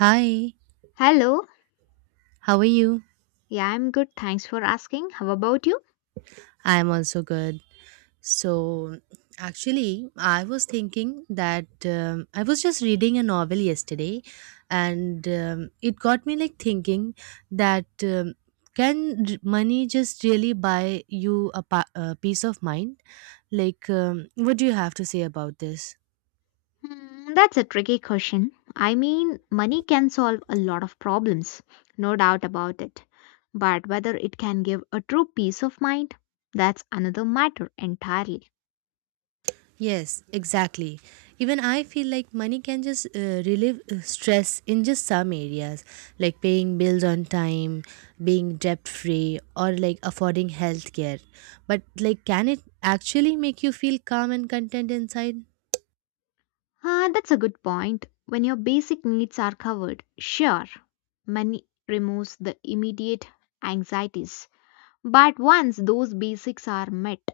Hi, Hello. how are you? Yeah, I'm good. Thanks for asking. How about you? I'm also good. So, actually, I was thinking that I was just reading a novel yesterday and it got me like thinking that can money just really buy you a peace of mind? Like, what do you have to say about this? Hmm, that's a tricky question. I mean, money can solve a lot of problems, no doubt about it. But whether it can give a true peace of mind, that's another matter entirely. Yes, exactly. Even I feel like money can just relieve stress in just some areas, like paying bills on time, being debt free, or like affording healthcare. But like, can it actually make you feel calm and content inside? Ah, that's a good point. When your basic needs are covered, sure, money removes the immediate anxieties. But once those basics are met,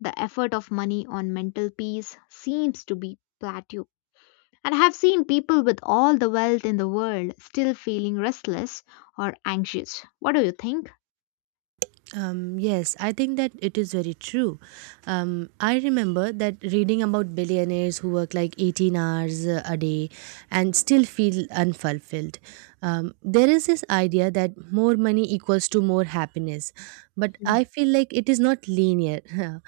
the effort of money on mental peace seems to be plateaued. And I have seen people with all the wealth in the world still feeling restless or anxious. What do you think? Yes, I think that it is very true. I remember that reading about billionaires who work like 18 hours a day and still feel unfulfilled. There is this idea that more money equals to more happiness, but I Mm. feel like it is not linear.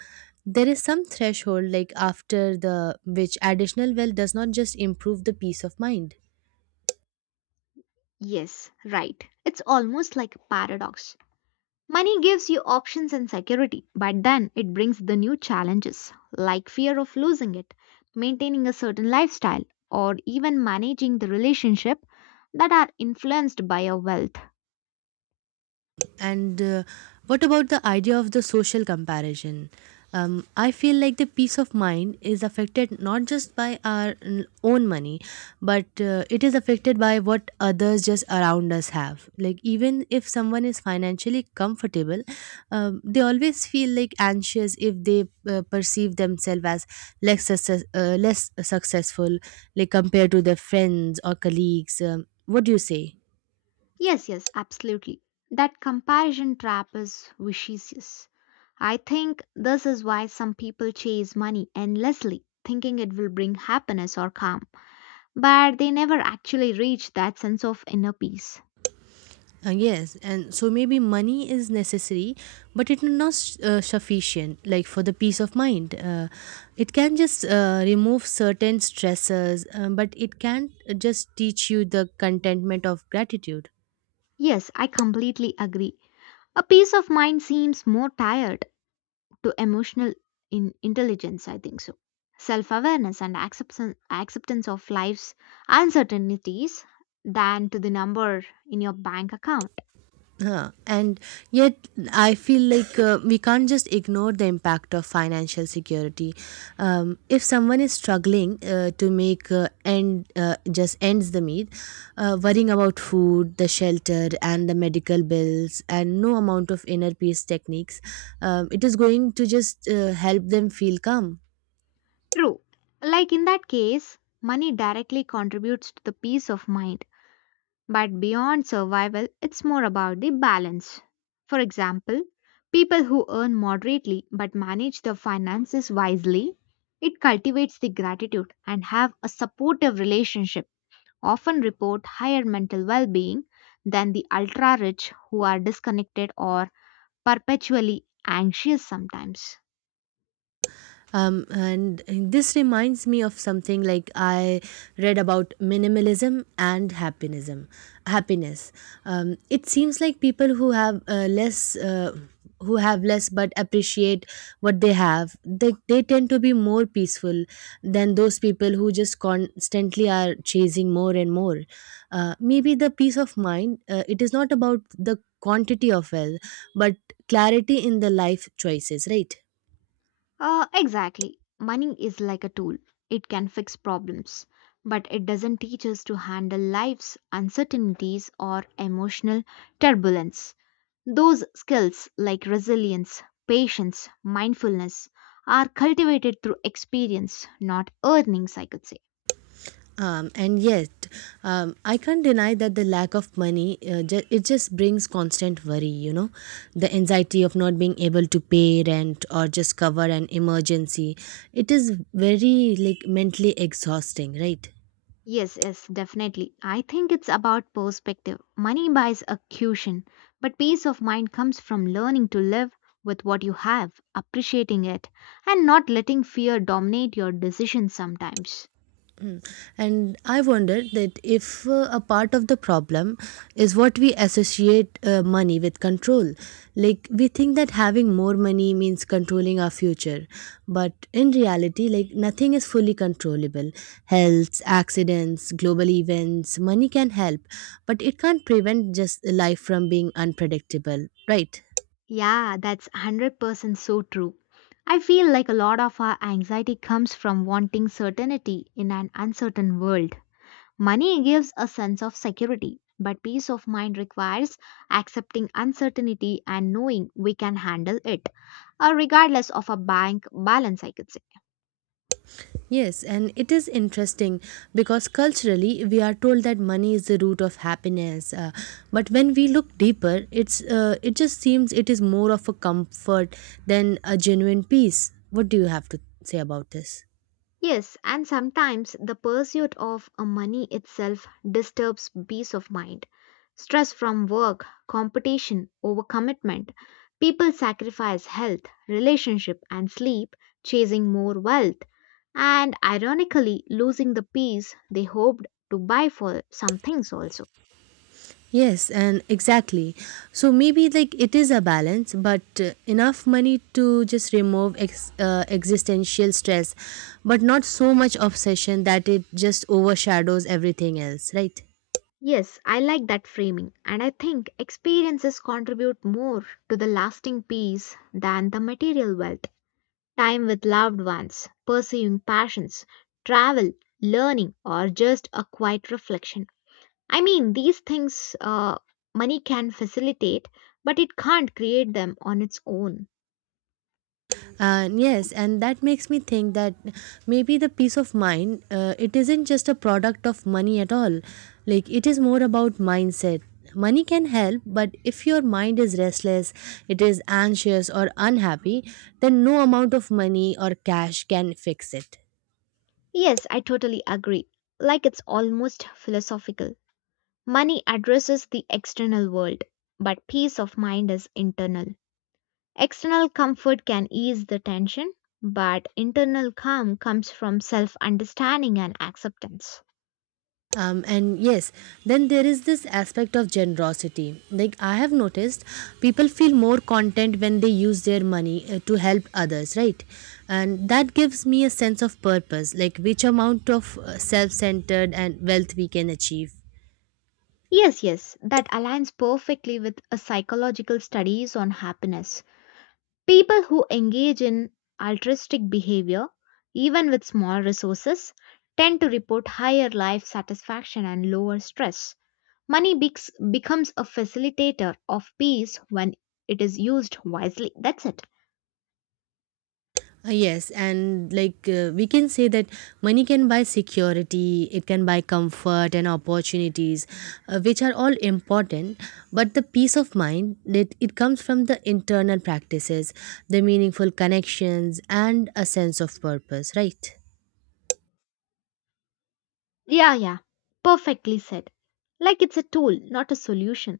There is some threshold like after the which additional wealth does not just improve the peace of mind. Yes, right. It's almost like a paradox. Money gives you options and security, but then it brings the new challenges, like fear of losing it, maintaining a certain lifestyle, or even managing the relationship that are influenced by your wealth. And what about the idea of the social comparison? I feel like the peace of mind is affected not just by our own money, but it is affected by what others just around us have. Like, even if someone is financially comfortable, they always feel like anxious if they perceive themselves as less successful, like compared to their friends or colleagues. What do you say? Yes, yes, absolutely. That comparison trap is vicious. I think this is why some people chase money endlessly, thinking it will bring happiness or calm, but they never actually reach that sense of inner peace. Yes, and so maybe money is necessary, but it is not sufficient. Like for the peace of mind, it can just remove certain stressors, but it can't just teach you the contentment of gratitude. Yes, I completely agree. A peace of mind seems more tired to emotional in intelligence, I think so. Self awareness and acceptance, acceptance of life's uncertainties than to the number in your bank account. Huh. And yet, I feel like we can't just ignore the impact of financial security. If someone is struggling to make end just ends the meet, worrying about food, the shelter, and the medical bills, and no amount of inner peace techniques, it is going to just help them feel calm. True. Like in that case, money directly contributes to the peace of mind, but beyond survival, it's more about the balance. For example, people who earn moderately but manage their finances wisely, it cultivates the gratitude and have a supportive relationship, often report higher mental well being than the ultra rich who are disconnected or perpetually anxious sometimes. And this reminds me of something like I read about minimalism and happiness. It seems like people who have less. Who have less but appreciate what they have they tend to be more peaceful than those people who just constantly are chasing more and more. Maybe the peace of mind it is not about the quantity of wealth but clarity in the life choices, right? Exactly. Money is like a tool. It can fix problems, but it doesn't teach us to handle life's uncertainties or emotional turbulence. Those skills like resilience, patience, mindfulness are cultivated through experience, not earnings, I could say. And yet, I can't deny that the lack of money it just brings constant worry. You know, the anxiety of not being able to pay rent or just cover an emergency. It is very like mentally exhausting, right? Yes, yes, definitely. I think it's about perspective. Money buys a cushion, but peace of mind comes from learning to live with what you have, appreciating it, and not letting fear dominate your decisions sometimes. Mm. And I wonder that if a part of the problem is what we associate money with control. Like, we think that having more money means controlling our future. But in reality, like, nothing is fully controllable. Health, accidents, global events, money can help, but it can't prevent just life from being unpredictable, right? Yeah, that's 100% so true. I feel like a lot of our anxiety comes from wanting certainty in an uncertain world. Money gives a sense of security, but peace of mind requires accepting uncertainty and knowing we can handle it, regardless of a bank balance, I could say. Yes, and it is interesting because culturally we are told that money is the root of happiness, but when we look deeper, it just seems it is more of a comfort than a genuine peace. What do you have to say about this? Yes, and sometimes the pursuit of money itself disturbs peace of mind. Stress from work, competition, overcommitment. People sacrifice health, relationship, and sleep chasing more wealth, and ironically losing the peace they hoped to buy for some things also. Yes, and exactly. So maybe like it is a balance, but enough money to just remove existential stress, but not so much obsession that it just overshadows everything else, right? Yes, I like that framing, and I think experiences contribute more to the lasting peace than the material wealth. Time with loved ones, pursuing passions, travel, learning, or just a quiet reflection. I mean, these things money can facilitate, but it can't create them on its own. And yes, and that makes me think that maybe the peace of mind it isn't just a product of money at all. Like it is more about mindset. Money can help, but if your mind is restless, it is anxious or unhappy, then no amount of money or cash can fix it. Yes, I totally agree. Like it's almost philosophical. Money addresses the external world, but peace of mind is internal. External comfort can ease the tension, but internal calm comes from self understanding and acceptance. And yes, then there is this aspect of generosity. Like I have noticed, people feel more content when they use their money to help others, right? And that gives me a sense of purpose, like which amount of self centered and wealth we can achieve. Yes, yes, that aligns perfectly with a psychological studies on happiness. People who engage in altruistic behavior, even with small resources, tend to report higher life satisfaction and lower stress. Money becs becomes a facilitator of peace when it is used wisely. That's it. Yes, and like we can say that money can buy security, it can buy comfort and opportunities, which are all important. But the peace of mind that it comes from the internal practices, the meaningful connections, and a sense of purpose, right? Yeah, yeah. Perfectly said. Like it's a tool, not a solution.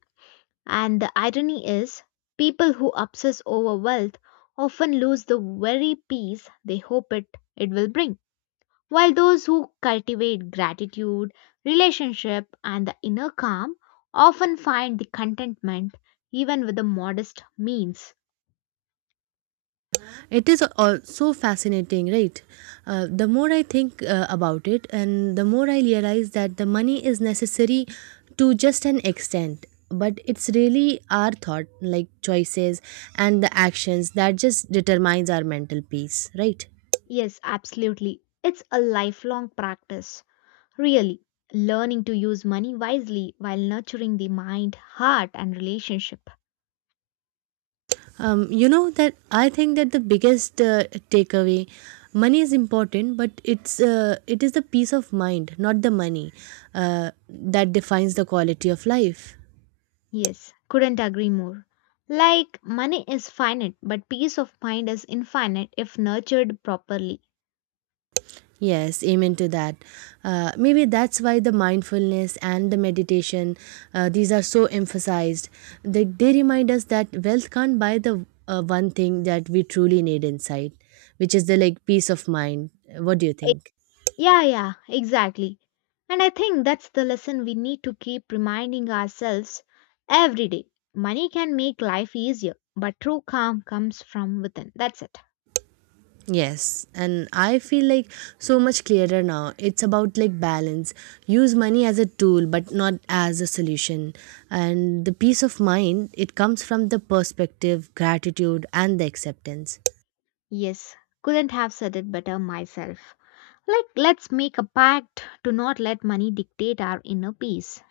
And the irony is, people who obsess over wealth often lose the very peace they hope it will bring. While those who cultivate gratitude, relationship, and the inner calm often find the contentment even with the modest means. It is also fascinating, right? The more I think about it, and the more I realize that the money is necessary to just an extent, but it's really our thought, like choices and the actions, that just determines our mental peace, right? Yes, absolutely. It's a lifelong practice, really. Learning to use money wisely while nurturing the mind, heart, and relationship. You know that I think that the biggest takeaway, money is important, but it is the peace of mind, not the money, that defines the quality of life. Yes, couldn't agree more. Like, money is finite, but peace of mind is infinite if nurtured properly. Yes, amen to that. Maybe that's why the mindfulness and the meditation, these are so emphasized. They remind us that wealth can't buy the one thing that we truly need inside, which is the like peace of mind. What do you E- think? Yeah, yeah, exactly. And I think that's the lesson we need to keep reminding ourselves every day. Money can make life easier, but true calm comes from within. That's it. Yes, and I feel like so much clearer now. It's about like balance. Use money as a tool, but not as a solution. And the peace of mind, it comes from the perspective, gratitude, and the acceptance. Yes, couldn't have said it better myself. Like, let's make a pact to not let money dictate our inner peace.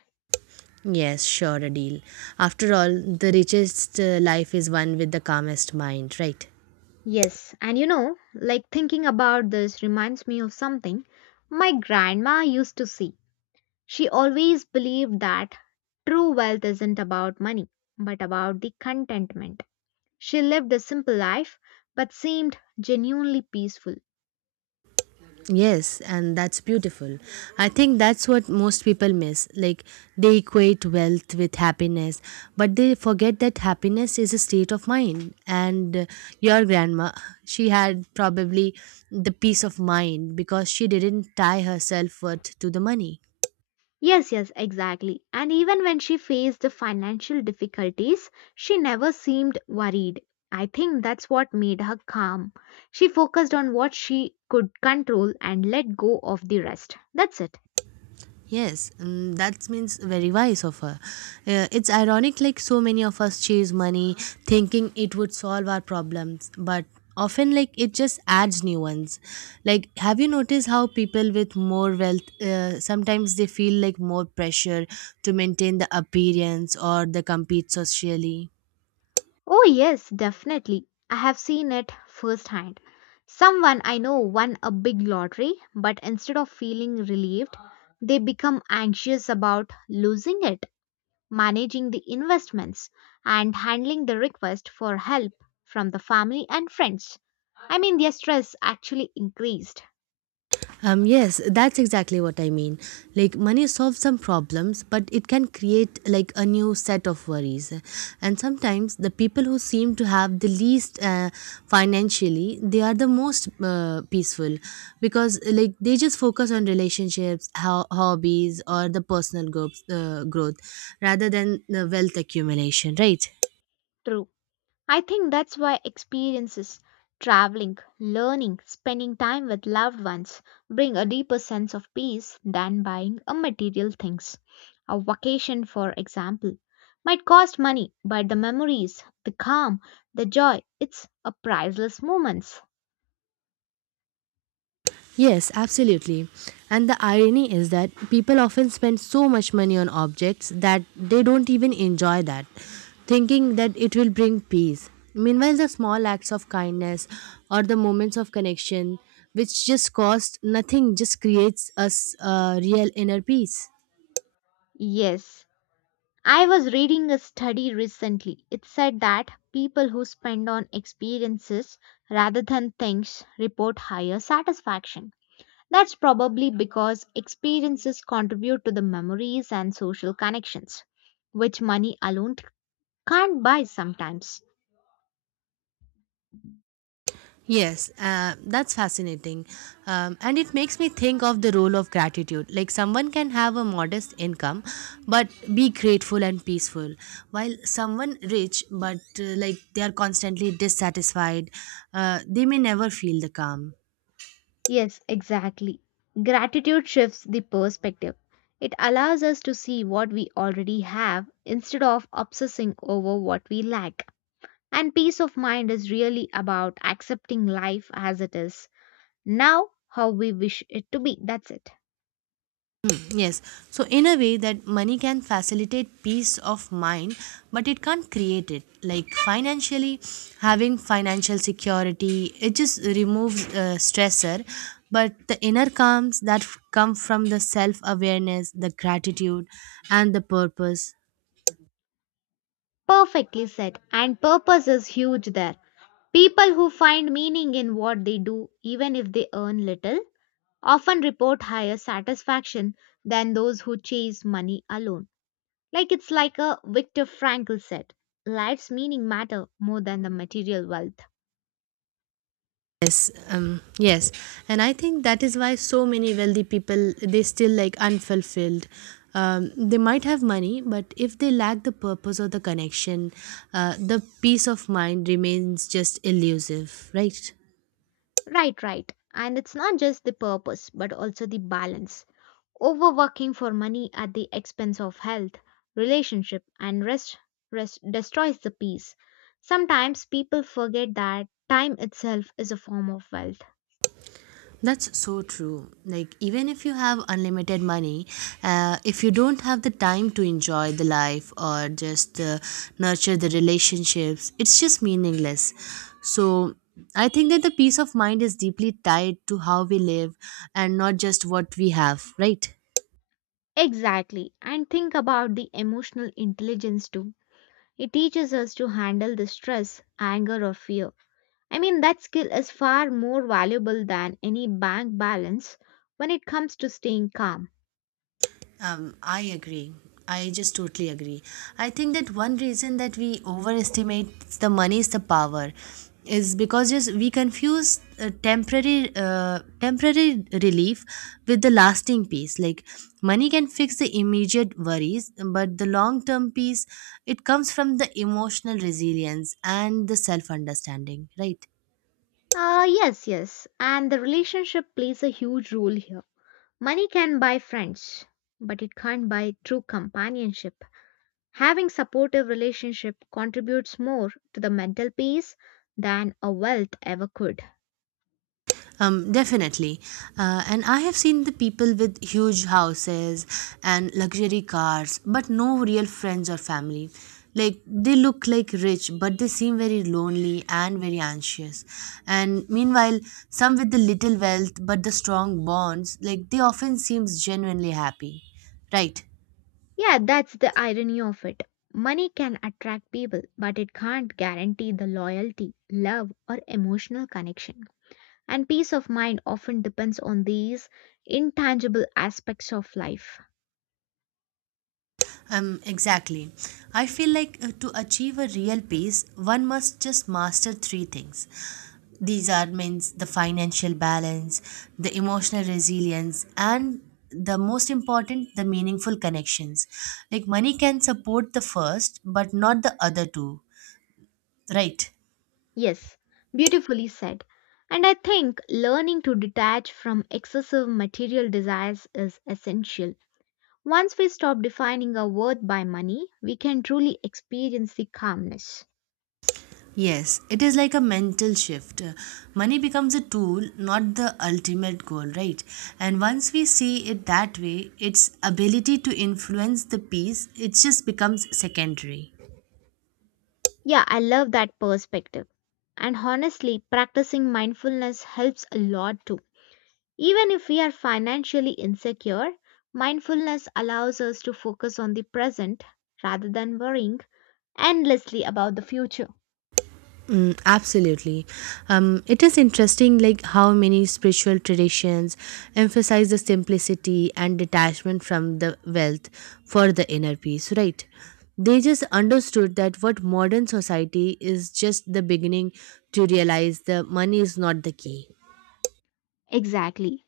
Yes, sure, a deal. After all, the richest life is one with the calmest mind, right? Yes, and you know, like thinking about this reminds me of something my grandma used to see. She always believed that true wealth isn't about money, but about the contentment. She lived a simple life but seemed genuinely peaceful. Yes, and that's beautiful. I think that's what most people miss. Like, they equate wealth with happiness, but they forget that happiness is a state of mind. And your grandma, she had probably the peace of mind because she didn't tie her self worth to the money. Yes, yes, exactly. And even when she faced the financial difficulties, she never seemed worried. I think that's what made her calm. She focused on what she could control and let go of the rest. That's it. Yes, mm, that means very wise of her. It's ironic, like so many of us chase money thinking it would solve our problems, but often, like, it just adds new ones. Like, have you noticed how people with more wealth sometimes they feel like more pressure to maintain the appearance or they compete socially? Oh, yes, definitely. I have seen it firsthand. Someone I know won a big lottery, but instead of feeling relieved, they become anxious about losing it. Managing the investments, and handling the request for help from the family and friends. I mean, their stress actually increased. Yes, that's exactly what I mean. Like, money solves some problems, but it can create like a new set of worries. And sometimes the people who seem to have the least financially, they are the most peaceful because like they just focus on relationships, hobbies, or the personal growth rather than the wealth accumulation, right? True. I think that's why experiences, traveling, learning, spending time with loved ones bring a deeper sense of peace than buying a material things. A vacation, for example, might cost money, but the memories, the calm, the joy, it's a priceless moments. Yes, absolutely. And the irony is that people often spend so much money on objects that they don't even enjoy that, thinking that it will bring peace. Meanwhile, the small acts of kindness or the moments of connection, which just cost nothing, just creates us a real inner peace. Yes, I was reading a study recently. It said that people who spend on experiences rather than things report higher satisfaction. That's probably because experiences contribute to the memories and social connections, which money alone can't buy sometimes. Yes, that's fascinating. And it makes me think of the role of gratitude. Like, someone can have a modest income, but be grateful and peaceful, while someone rich, but like they are constantly dissatisfied, they may never feel the calm. Yes, exactly. Gratitude shifts the perspective. It allows us to see what we already have instead of obsessing over what we lack. And peace of mind is really about accepting life as it is, now how we wish it to be. That's it. Hmm, yes. So, in a way, that money can facilitate peace of mind, but it can't create it. Like financially, having financial security, it just removes stressor. But the inner calms that come from the self awareness, the gratitude, and the purpose. Perfectly said. And purpose is huge there. People who find meaning in what they do, even if they earn little, often report higher satisfaction than those who chase money alone. Like it's like a Viktor Frankl said, life's meaning matter more than the material wealth. Yes, and I think that is why so many wealthy people they still like unfulfilled. They might have money but if they lack the purpose or the connection, the peace of mind remains just elusive, right? Right, right. And it's not just the purpose, but also the balance. Overworking for money at the expense of health, relationship, and rest, destroys the peace. Sometimes people forget that time itself is a form of wealth. That's so true. Like, even if you have unlimited money, if you don't have the time to enjoy the life or just nurture the relationships, it's just meaningless. So, I think that the peace of mind is deeply tied to how we live and not just what we have, right? Exactly. And think about the emotional intelligence too. It teaches us to handle the stress, anger, or fear. I mean, that skill is far more valuable than any bank balance when it comes to staying calm. I agree. I just totally agree. I think that one reason that we overestimate the money's the power is because just we confuse temporary relief with the lasting peace. Like money can fix the immediate worries, but the long term peace it comes from the emotional resilience and the self understanding, right? Yes, yes. And the relationship plays a huge role here. Money can buy friends, but it can't buy true companionship. Having supportive relationship contributes more to the mental peace than a wealth ever could. Definitely. And I have seen the people with huge houses and luxury cars, but no real friends or family. Like they look like rich, but they seem very lonely and very anxious. And meanwhile, some with the little wealth but the strong bonds, like they often seems genuinely happy. Right. Yeah, that's the irony of it. Money can attract people, but it can't guarantee the loyalty, love, or emotional connection. And peace of mind often depends on these intangible aspects of life. Exactly. I feel like to achieve a real peace, one must just master three things. These are means the financial balance, the emotional resilience, and the most important, the meaningful connections. Like money can support the first, but not the other two, right? Yes, beautifully said. And I think learning to detach from excessive material desires is essential. Once we stop defining our worth by money, we can truly experience the calmness. Yes, it is like a mental shift. Money becomes a tool, not the ultimate goal, right? And once we see it that way, its ability to influence the peace, it just becomes secondary. Yeah, I love that perspective. And honestly, practicing mindfulness helps a lot too. Even if we are financially insecure, mindfulness allows us to focus on the present rather than worrying endlessly about the future. Mm, absolutely. It is interesting, like how many spiritual traditions emphasize the simplicity and detachment from the wealth for the inner peace, right? They just understood that what modern society is just the beginning to realize the money is not the key. Exactly.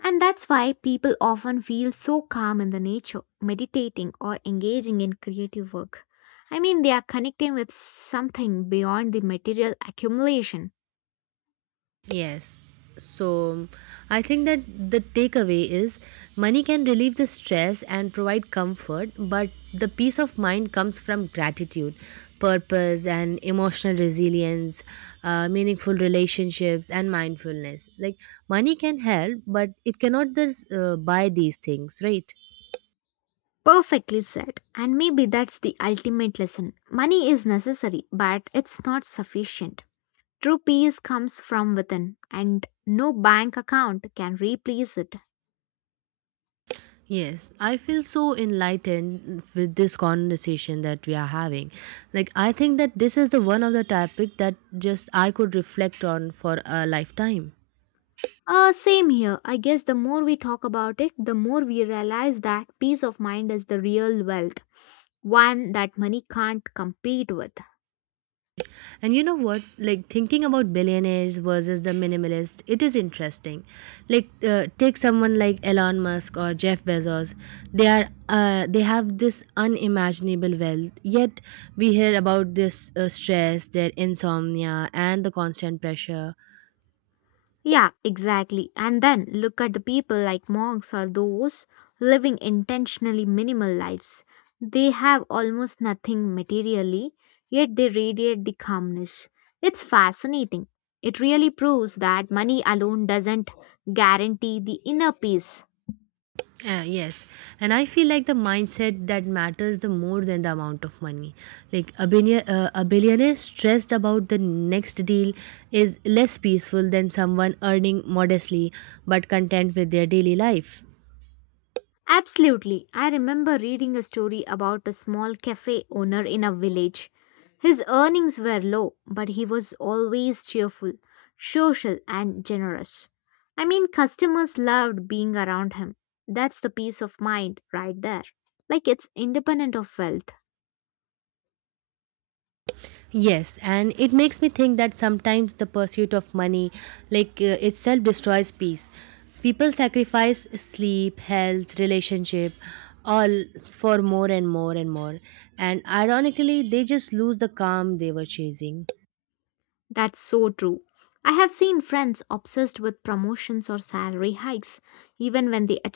And that's why people often feel so calm in the nature, meditating or engaging in creative work. I mean, they are connecting with something beyond the material accumulation. Yes. So I think that the takeaway is money can relieve the stress and provide comfort, but the peace of mind comes from gratitude, purpose, and emotional resilience, meaningful relationships, and mindfulness. Like money can help, but it cannot buy these things, right? Perfectly said. And maybe that's the ultimate lesson. Money is necessary, but it's not sufficient. True peace comes from within, and no bank account can replace it. Yes, I feel so enlightened with this conversation that we are having. Like I think that this is the one of the topic that just I could reflect on for a lifetime. Same here. I guess the more we talk about it, the more we realize that peace of mind is the real wealth, one that money can't compete with. And you know what? Like thinking about billionaires versus the minimalist, it is interesting. Like take someone like Elon Musk or Jeff Bezos. They have this unimaginable wealth. Yet we hear about this stress, their insomnia, and the constant pressure. Yeah, exactly. And then look at the people like monks or those living intentionally minimal lives. They have almost nothing materially, yet they radiate the calmness. It's fascinating. It really proves that money alone doesn't guarantee the inner peace. Yes, and I feel like the mindset that matters the more than the amount of money. Like a billionaire stressed about the next deal is less peaceful than someone earning modestly but content with their daily life. Absolutely. I remember reading a story about a small cafe owner in a village. His earnings were low, but he was always cheerful, social, and generous. I mean, customers loved being around him. That's the peace of mind right there. Like it's independent of wealth. Yes, and it makes me think that sometimes the pursuit of money, like itself, destroys peace. People sacrifice sleep, health, relationship, all for more and more and more. And ironically, they just lose the calm they were chasing. That's so true. I have seen friends obsessed with promotions or salary hikes, even when they